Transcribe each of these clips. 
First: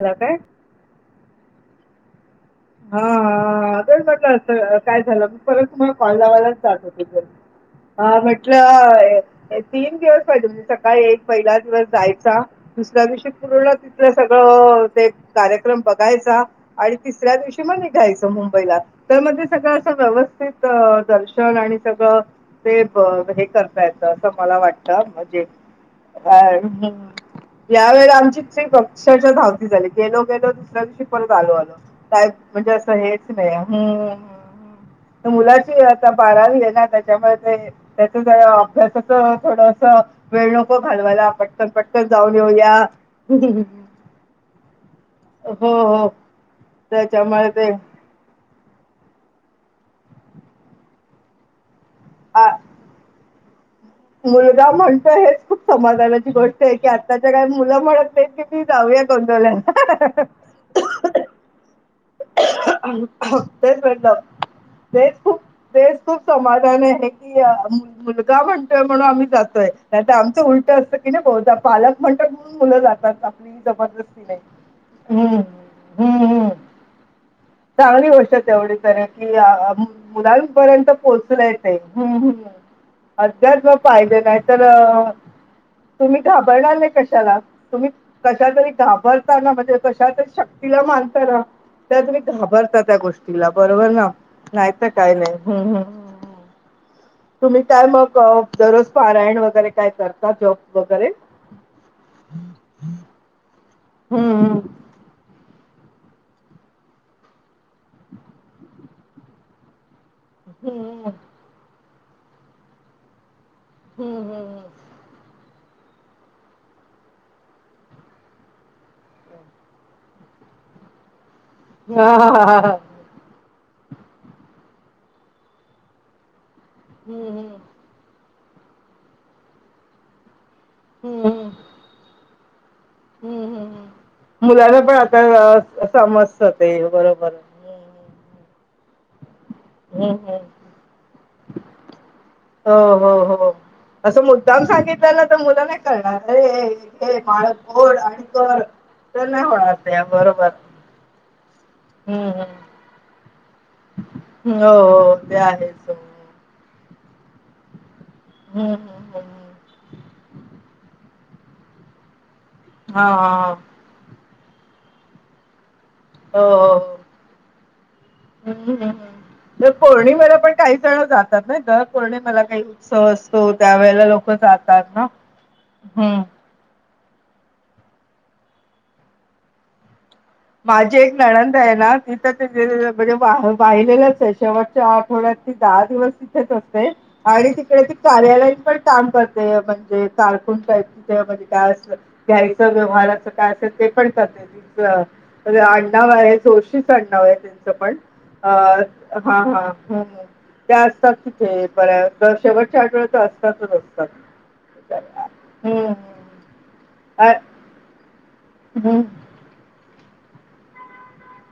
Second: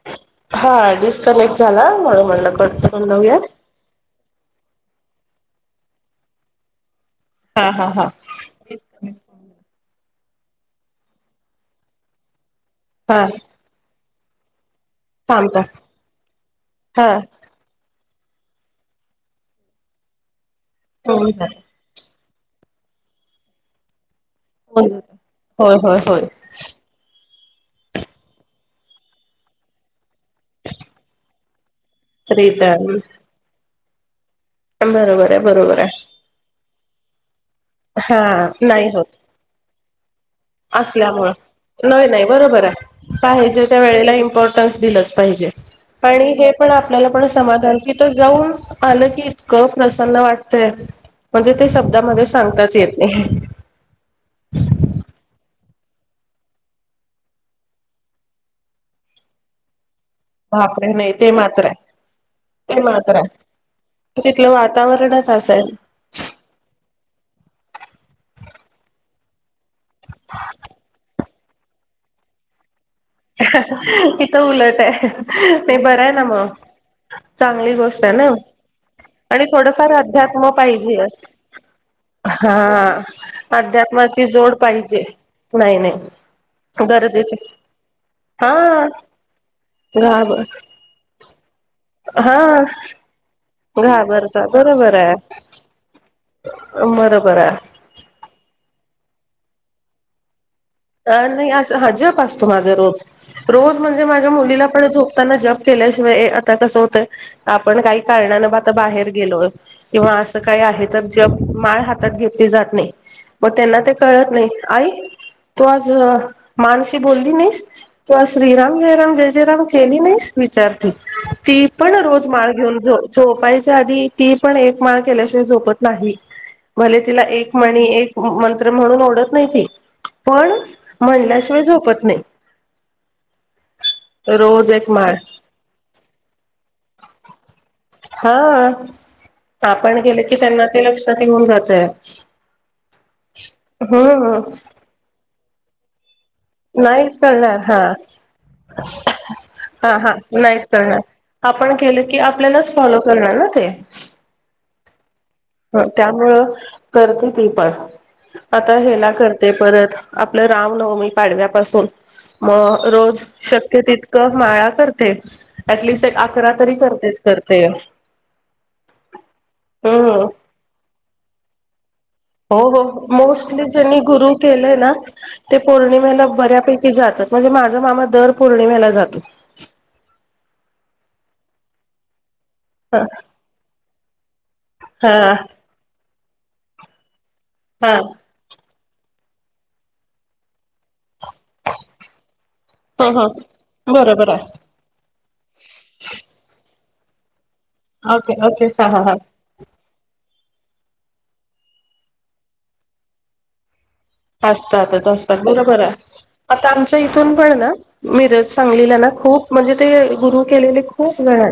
झाला काय हा डिस्कनेक्ट झाला म्हणून म्हणलं कट हा करून लावूयात तेच म्हटलं काय झालं, मी परत तुम्हाला कॉल लावायलाच जात होत. हा म्हटलं तीन दिवस सकाळी एक पहिला दिवस जायचा दुसऱ्या हा दिवशी पूर्ण तिथलं सगळं थांबता कार्यक्रम बघायचा आणि हा तीस म निघायचं मुंबईला त्यामध्ये सगळं असं व्यवस्थित होऊन जात दर्शन आणि सगळं ते हे करतायत. असं मला होऊन वाटत जात म्हणजे होय होय होय या वेला आमची ट्रीप अक्षरच्या धावती झाली गेलो गेलो दुसऱ्या दिवशी परत आलो आलो. का म्हणजे रिटर्न असं हेच नाही बरोबर आहे बरोबर मुलाची आता आहे बारावी आहे ना! त्याच्यामुळे ते [inaudible] त्याच जरा नाही होत अभ्यासाच थोडस वेळ नको घालवायला पटकन असल्यामुळं पटकन नाही नाही जाऊन येऊ बरोबर या. आहे पाहिजे त्या वेळेला इमपॉर्टन्स दिलंच पाहिजे, हो हो आणि हे पण आपल्याला पण त्याच्यामुळे ते समाधान तीत जाऊन आ की इंतक प्रसन्न वाटतय म्हणजे शब्दा मध्ये आ मुलगा म्हणतो हेच खूप समाधानाची गोष्ट आहे की, आताच्या काय मुलं म्हणत नाही की ती जावे. ते गोंधळे हाहाहा. बापरे नाही ते मात्र आहे. ते मात्र आहे तेच म्हटलं तिथलं तेच वातावरणच खूप असं आहे तेच खूप समाधाान आहे की की आ मुलगा म्हण म्हणून आम्ही जातोय नाहीतर आमचं उलट असं की, नाही बहुदा पालक म्हणतात म्हणून मुलं जातात. तात आपली ही जबरदस्ती नाही इथं उलट आहे ह नाही बरं आहे ना हह. मग चांगली गोष्ट आहे, तेवढी तर कि आणि थोडंफार अध्यात्म मुलांपर्यंत पाहिजे पोहोचलाय ते. हम्म हम् हा अ- [unintelligible] पाहिजे अध्यात्माची नाही जोड तर पाहिजे नाही तुम्ही नाही घाबरणार नाही गरजेचे कशाला तम्ही कशा हा तरी घाबरताना म्हणजे कशा तरी घाबर शक्तीला मानताना. त्या तुम्ही हा घाबरता त्या गोष्टीला बरोबर ना घाबरता नाही तर बरोबर आहे काय नाही म्म. बरोबर आहे. हो दररोज पारायण वगैरे काय करतात हो. अ नाही अस हा जप असतो माझा रोज रोज म्हणजे माझ्या हम्म मुलीला प झोपताना जप. केल्याशिवाय ए आता कस होतं, आपण काही कारणान आता बाहेर गेलो. किंवा असं काही आहे, तर हम्म जग माळ हातात घेतली जात नाही. मग त्यांना ते हम्म कळत नाही हम्म आई, तू आज माणस बोलली नाहीस तू आज श्रीराम जयराम जय जयराम केली नाहीस विचार चार ती पण हा रोज हा हा माल हा. घेऊन झो झोपायच्या आधी ती पण एक माळ केल्याशिवाय झोपत नाही भले तिला हम्म एक हम्म मणी एक. मंत्र म्हणून ओढत नाही ती पण म्हणल्याशिवाय झोपत नाही. हम्मम् रोज मुलाला एक पण माळ आता समजत ते बरोबर. हा आ आपण हम्म गेले की, हम्म त्यांना ते लक्षात येऊन जातय. हो हो हो असं हम्म मुद्दाम सांगितलं ना तर मुलं नाही कळणार. अरे हे नाहीत घे बाळ करणार हा फोड आणि कर. तर नाही होणार हा ते हा बरोबर नाहीत करणार. आपण केलं की, हम्म आपल्यालाच हम्म फॉलो करणार ना ते. हो हो. ते ह आहेच हो. त्यामुळं करती ती पण. हम्म आता हेला हम्म करते हम्म परत आपलं रामनवमी पाडव्यापासून, मग हा रोज हा शक्य तितकं माळा करते. ऍटलिस्ट एक हो अकरा तरी हो. करतेच करते हम्म हम्म तर हम्. पौर्णिमेला पण काही जण जातात नाही तर. हो हो मोस्टली ज्यांनी गुरु लोक केलेय जातात ना ते हम्म. पौर्णिमेला बऱ्यापैकी जातात म्हणजे माझा मामा दर पौर्णिमेला जातो. माझी एक नळंद आहे ना ती त्यांचं जे जे हा म्हणजे वा वाहिलेलाच आहे, शेवटच्या हा आठवड्यात दहा दिवस तिथेच असते. आणि तिकडे हा ती कार्यालयीन पण काम करते म्हणजे कारकूण टाईप. म्हणजे काय अस घ्यायचं ह व्यवहाराच काय असेल ते ह पण बरोबर करते आहे ती [unintelligible] आडनाच आहे, जोरशीच आडनाव आहे, त्यांचं पण अ हा हा. त्या असतात तिथे बऱ्या शेवटच्या आठवड्या तर असतातच असतात. असतातच असतात बरोबर हम्म आहे, आता आमच्या हम्म इथून अ- पण ना मिरज. सांगलीलं हम्म ना खूप म्हणजे ते गुरु केलेले खूप जण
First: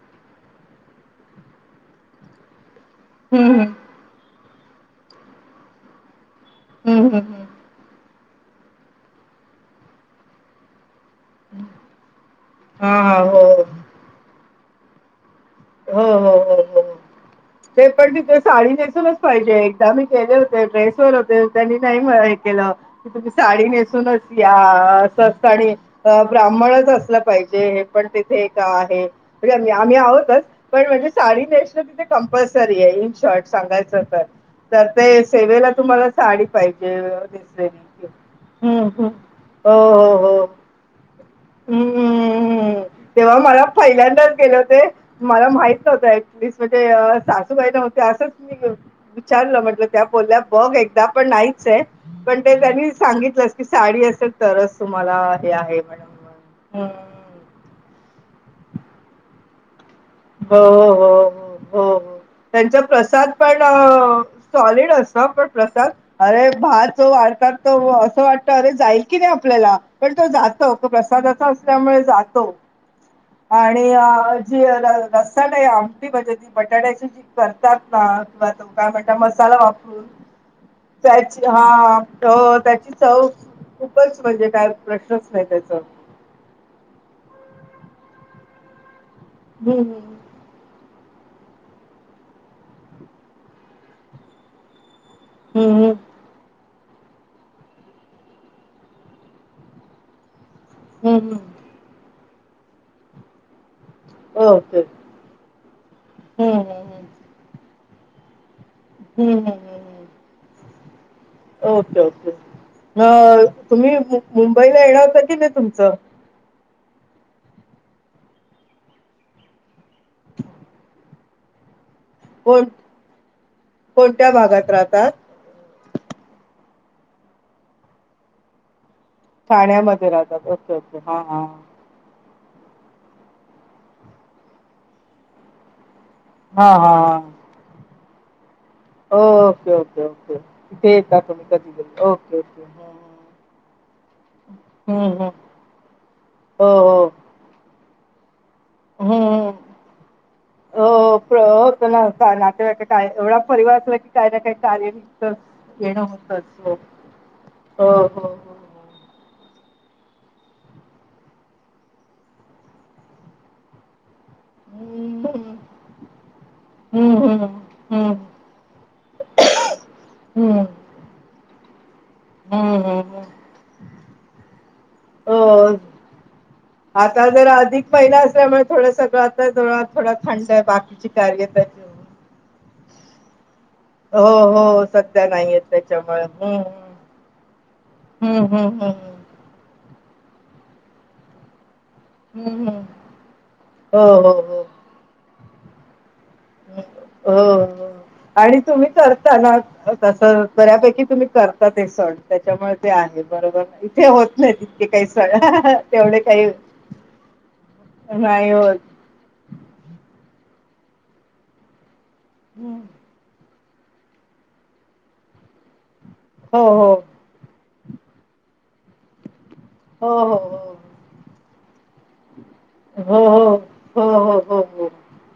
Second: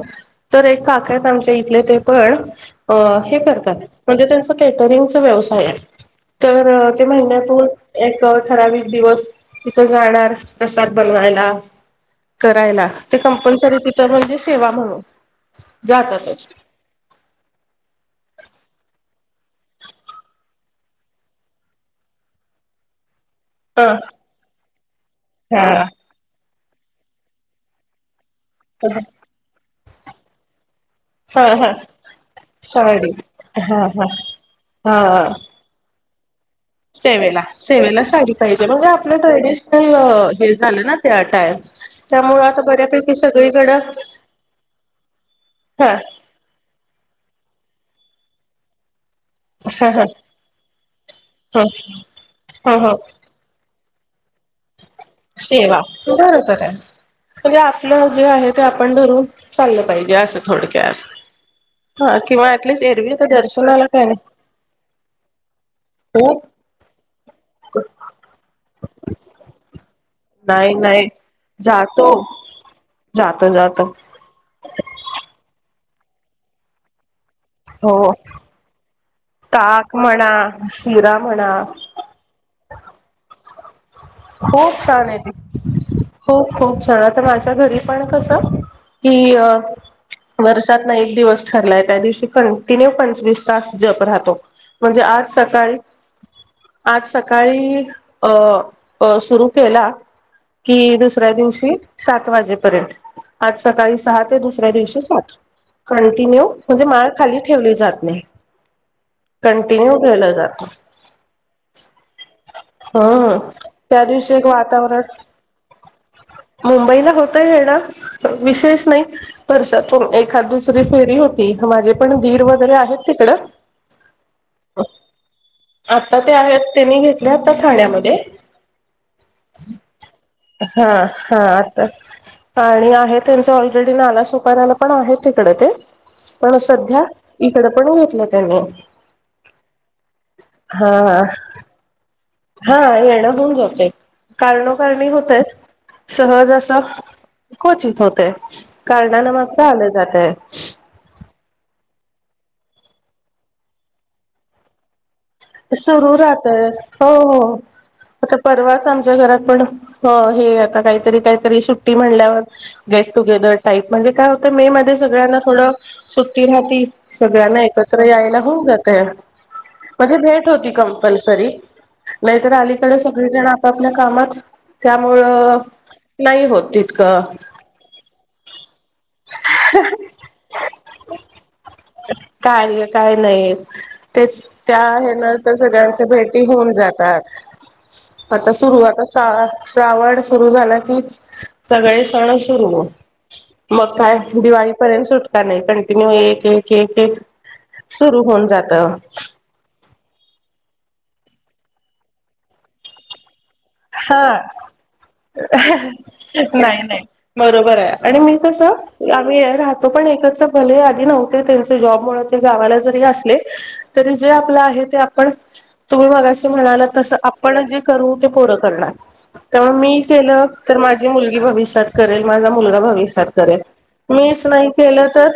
तर एक काक आहेत आमच्या इथले ते पण हे हम्म करतात म्हणजे त्यांच कॅटरिंगचा व्यवसाय आहे, तर ते हम्म हम्म महिन्यात. हम्म एक ठराविक दिवस तिथ जाणार प्रसाद, बनवायला करायला हा हा ते हो कंपल्सरी तिथं म्हणजे सेवा म्हणून. हो हो जातातच हो हो ते पण त त साडी नेसूनच. पाहिजे एकदा केले होते ड्रेस वर होते, त्यांनी नाही मला हे केलं. तुम्ही साडी ह नेसूनच या साडी आणि हा रा आम असलं पाहिजे हे पण तिथे का आहे आम्ही आहोतच पण म्हणजे साडी हा हा नेसण तिथे कंपल्सरी आहे इन साडी शॉर्ट हा सांगायचं हा तर तर ते हा सेवेला तुम्हाला सेवेला पाहिजेस् सेवेला साडी पाहिजे हो म्हणजे हो आपलं ट्रेडिशनल हो हे झालं ना त्या टाईम त्यामुळे आता हम्मममम् बऱ्यापैकी तेव्हा मला सगळीकडं पैल्यांदाच गेले होते मला माहित हा नव्हते टिस्ट म्हणजे सासूबाईला होते असंचे विचारलं म्हंटलं हा हा त्या बोलल्या बघ एकदा पण ह नाहीच आहे पण ते ह त्यांनी ह सांगितलं की साडी असेल तरच तुम्हाला हे आहे सेवा मॅड बरोबर म्हणजे आपलं जे आहे ते आपण धरून चाल हो हो हा किंवा त्यांचा ऍटलिस्ट एरवी तर प्रसाद पण दर्शनाला काय नाही सॉलीड पण प्रसाद हो अरे भा तो वाढतात त असं वाटत अरे जाईल की नाही आपल्याला पण जातो नाही नाही प्रसादाचा असल्यामुळे जातो जातो आणि जातो जी रसाट आहे आमटी म्हणजे ती बटाट्याची जी करतात ना हो किंवा तो काय म्हणतात मसाला ताक वापरून म्हणा शिरा त्याची म्हणा हा हो त्याची चव खूपच म्हणजे काय खूप छान आहे प्रश्नच नाही त्याचा ती खूप खूप छान आता माझ घरी पण कस की हम्म वर्षात एक दिवस ठरलाय त्या दिवशी कंटिन्यू पंचवीस तास जप राहतो म्हणजे आज सकाळी हम्म हम्म आज सकाळी अं सुरू केला की हम्म दुसऱ्या हम्म दिवशी सात वाजेपर्यंत आज सकाळी सहा ते दुसऱ्या ओके दिवशी सात कंटिन्यू हम्म हम्म म्हणजे माळ खाली ठेवली जात हम्म हम्म हम्म कंटिन्यू हम्म केलं जातं ओके ओके म हम्म तुम्ही त्या मी दिवशी एक मुंबईला वातावरण येणारत की नाही तुमचं मुंबईला होतय हेड विशेष नाही पण वर्षातून एखाद दुसरी फेरी होती माझे पण धीर कोण वगैरे आहेत तिकड कोणत्या भागात राहतात आता ते आहेत त्यानी घेतल्या आता ठाण्यामध्ये ठाण्यामध्ये राहतात ओके ओके हा हा आणि आहे त्यांच ऑलरेडी नाला सुपऱ्याला पण आहे तिकडे ते पण हा सध्या हा इकड पण घेतलं त्याने ओके ओके ओके तिथे येत हा तुम्ही ओके ओके कारणो कारणी हं, हं. होतेच सहजं हो, अस हो. क्वचित होते कालणारन हं. मग आलं जातय हो, प्र होत का नातेवाईक काय एवढा परिवार असला की काय ना काय कार्य सुरू राहतय हो हो हो, हो, आता हो. परवाच आमच्या घरात पण हो हे आता काहीतरी काहीतरी सुट्टी म्हणल्यावर गेट टुगेदर टाईप म्हणजे काय मे मध्ये हं, सगळ्यांना हं. थोडं सुट्टी राहती हं, हं. सगळ्यांना एकत्र हं, यायला होऊन जातय ह म्हणजे भेट हं. होती कंपल्सरी नाहीतर हं, अलीकडे हं, हं. सगळेजण आपापल्या कामात त्यामुळं हो. नाही होत तितकं आता जर अधिक महिना असल्यामुळे थोडं सगळं आता थोडा थंड आहे बाकी ्य कार्य काय नाही हो, तेच त्या हो. आहे सध्या न तर नाहीयेत सगळ्यांच्या त्याच्यामुळे. भेटी हं, होऊन हं. जातात हम्म आता सुरु हम्म हम्म आता श्रावण सुरु झाला कि सगळे सण हम्म हम्म सुरू मग हो काय हो हो दिवाळीपर्यंत सुटका नाही कंटिन्यू एक एक एक एक हो सुरू होऊन आणि जात तुम्ही करता ना तस बऱ्यापैकी तुम्ही करता ते सण त्याच्यामुळे ते आहेत हा तेवढे काही नाही नाही बरोबर आहे आणि नाही कस होत आम्ही अ राहतो पण एकञ भले आधी नव्हते त्यांचे जॉब मुळ ते गावाला हम्म. जरी असले तरी जे आपलं आहे ते आपण तुम्ही मगाशी हो म्हणाला हो तस आपण जे करु ते पोर करणार त मी केल हो तर माझी मुल भवीषात करेल माझा मुलगा हो हो भविष्यात हो हो करेल हो हो मीच हो नाही हो केलं तर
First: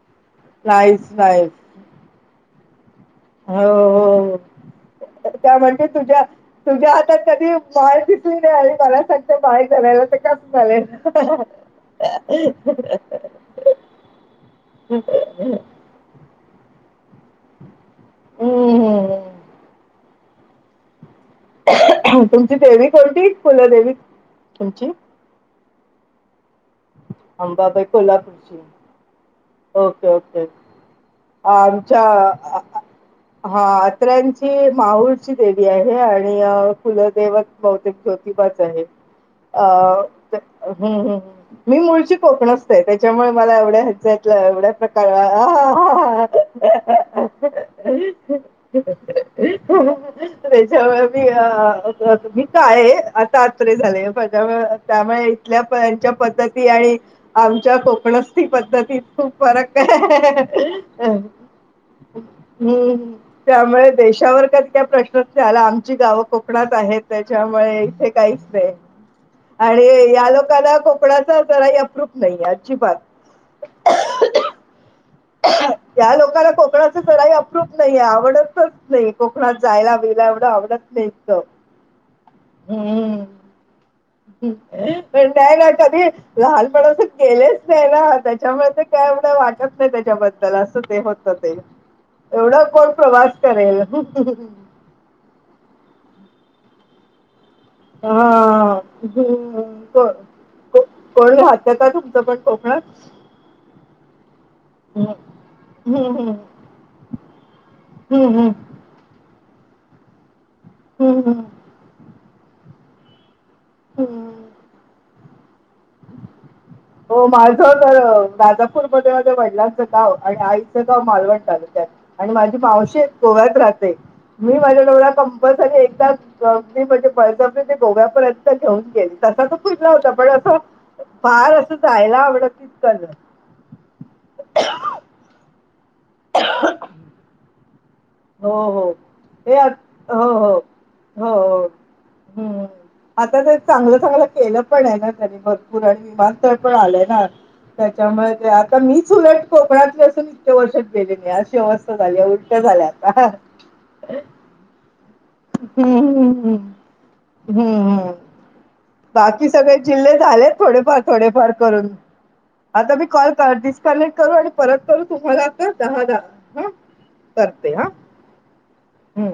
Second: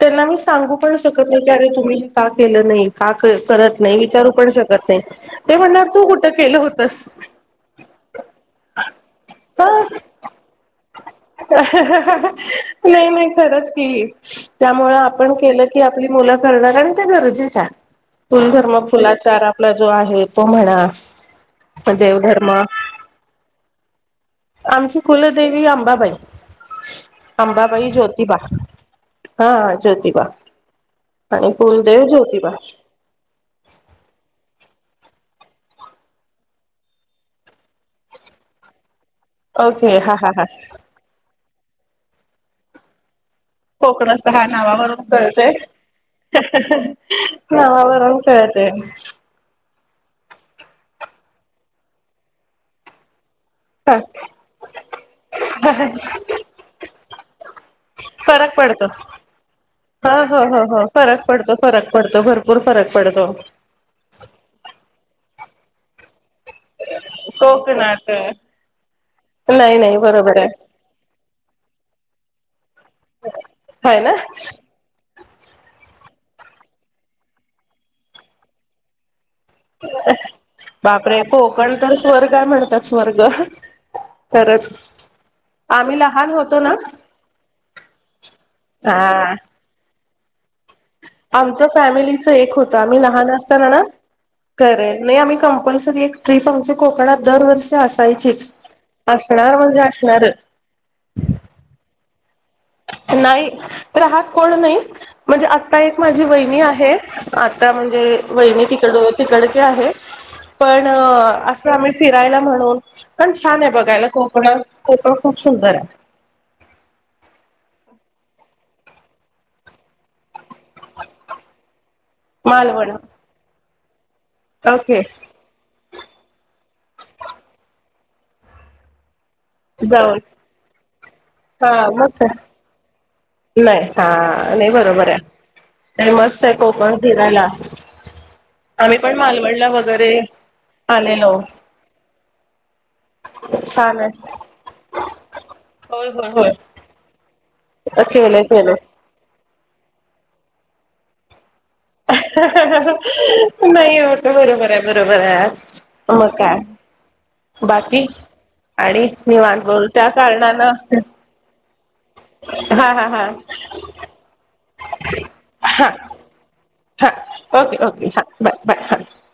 त्यांना मी सांगू पण नाहीच शकत नाही की नाहीच अरे तुम्ही का केलं नाही का क हो करत नाही हो विचारू हो. पण शकत नाही ते त्या म्हणणार तू कुठं केलं होतस माय दिसून नाही आली मला सगत माय हा करायला त कस झालये नाही नाही खरच की त्यामुळ आपण केलं की आपली मु त्या कर नारन आणि ते गरजे हाय कुलधम कुलाचार हम्म आपला जो आहे उप म्हणा म देवघर ती देवी कोणती कुलदेवी तुमची आमची कुलदेवी अंबाबाई अंबाबाई ज्योतिबा हा हा ओके ज्योतिबा ओके आणि आमच्या कुलदेव ज्योतिबा आ आ हा अत्र्यांची माहूरची देवी आहे आणि अ कुलदेवक बहुतेक ज्योतिबाच आहे अ ओके हा हा हा हम्म् मी मुळची कोकणसतये त्याच्यामुळे मला एवढ्या कोकणच हयाच्यातल हा एवढ्या नावावरून कळते प्रकार [inaudible] तेचये त्याच्यामुळे मी मी काय ताञे हा झाले त्यामुळे इथल्याच्य आणि आमच्या कोकण ती फरक पडतो पद्धतीत खूप फरक हो हो हो हो फरक पडतो फरक पडतो भरपूर फरक हम्म पडतो त्यामुळे देशावर काधी काय प्रशनच नाही आला आमची गावं खूप कोकणात आहेत त्याच्यामुळे इथे कोकणात काहीच नाही नाही आणि नाही या बरोबर आहे. लोकांना कोकणाचच तर अप्रूव नाही ये अजी बाात हाय ना या लोकांना कोकणाच जराही अप्रूप नाहीे आवडतच नाही कोकणात जायला बियला एवढं आवडत नाही बापरे इतकं कोकण तर स्वर्ग म्हणतात स्वर्ग हम्म. खरंच पण काये ना आम्ही कधी लहान होतो ना लहानपणापासून केलेच नाही ना त्याच्यामुळे ते काय वाटत नाही त्याच्याबद्दल असं ते होतं ते आमच फॅमिलीच एक एवढं होतं कोण आम्ही लहान प्रवास असताना करेल ना करे नाही आम्ही कंपल्सरी एक ट्रीप आमची कोकणात दरवर्षि असायचीच हा. असणार हम्म. म्हणजे को- असणारच ह [inaudible] नाही राहात कोण नाही म्हणजे आता एक माझी हम्म. वहिणी आहे आता हम्म. म्हणजे हम्म. वहीनी तिच्या जवळ तीकड हे आहे पण हम्म. अस आम्ही फिरायला म्हणून पण छान हे बघायला कोकण हम्म. कोकण खूप सुंदर रे माझं ज तर राजापूरमध्येध्ये माझ वडिलांचं गाव आणि आईचं गाव मालवण तालुक्यात आणि माझी मालवण मावशी एक गोव्यात राहते मी माझ्या ओके डोळ्या कंपलसरी एकदाछ कंकी म्हणजे प गोव्यापर्यंत घेऊन गेले तसा त फुटला होता जाऊन पण असं फार हा असं मग जायला काय आवडत [inaudible] नाही हा नाही बरोबर आहे ते मस्त आहे कोकण फिरायला हो हो आम्ही पण ते मालवणला आत वगैरे हो हो हो आलेलो हो हम् आता ते चांगलं छान चांगलं आहे केलं पण आहे ना त्यांनी भरपूर आणि होय होय विमानतळ पण होय आलंय ना त्याच्यामुळे केलंय ते केलंय आता मीच उलट कोकणातली असून इतके वर्षात गेले नाही अशी अवस्था [inaudible] उलट झाल्यात नाही होत बरोबर आहे बरोबर आहे हम्म्म मग काय हम्म बाकी हम्म आणि बाकी निवांत सगळे बोल त्या जिल्हे झालेत कारणानं थोडेफार थोडेफार करून, हा आता मी हा हा कॉल कर डिस्कनेक्ट करू आणि परत करू हा तुम्हालाहा ह हा ओके ओके हा बाय बाय हम्म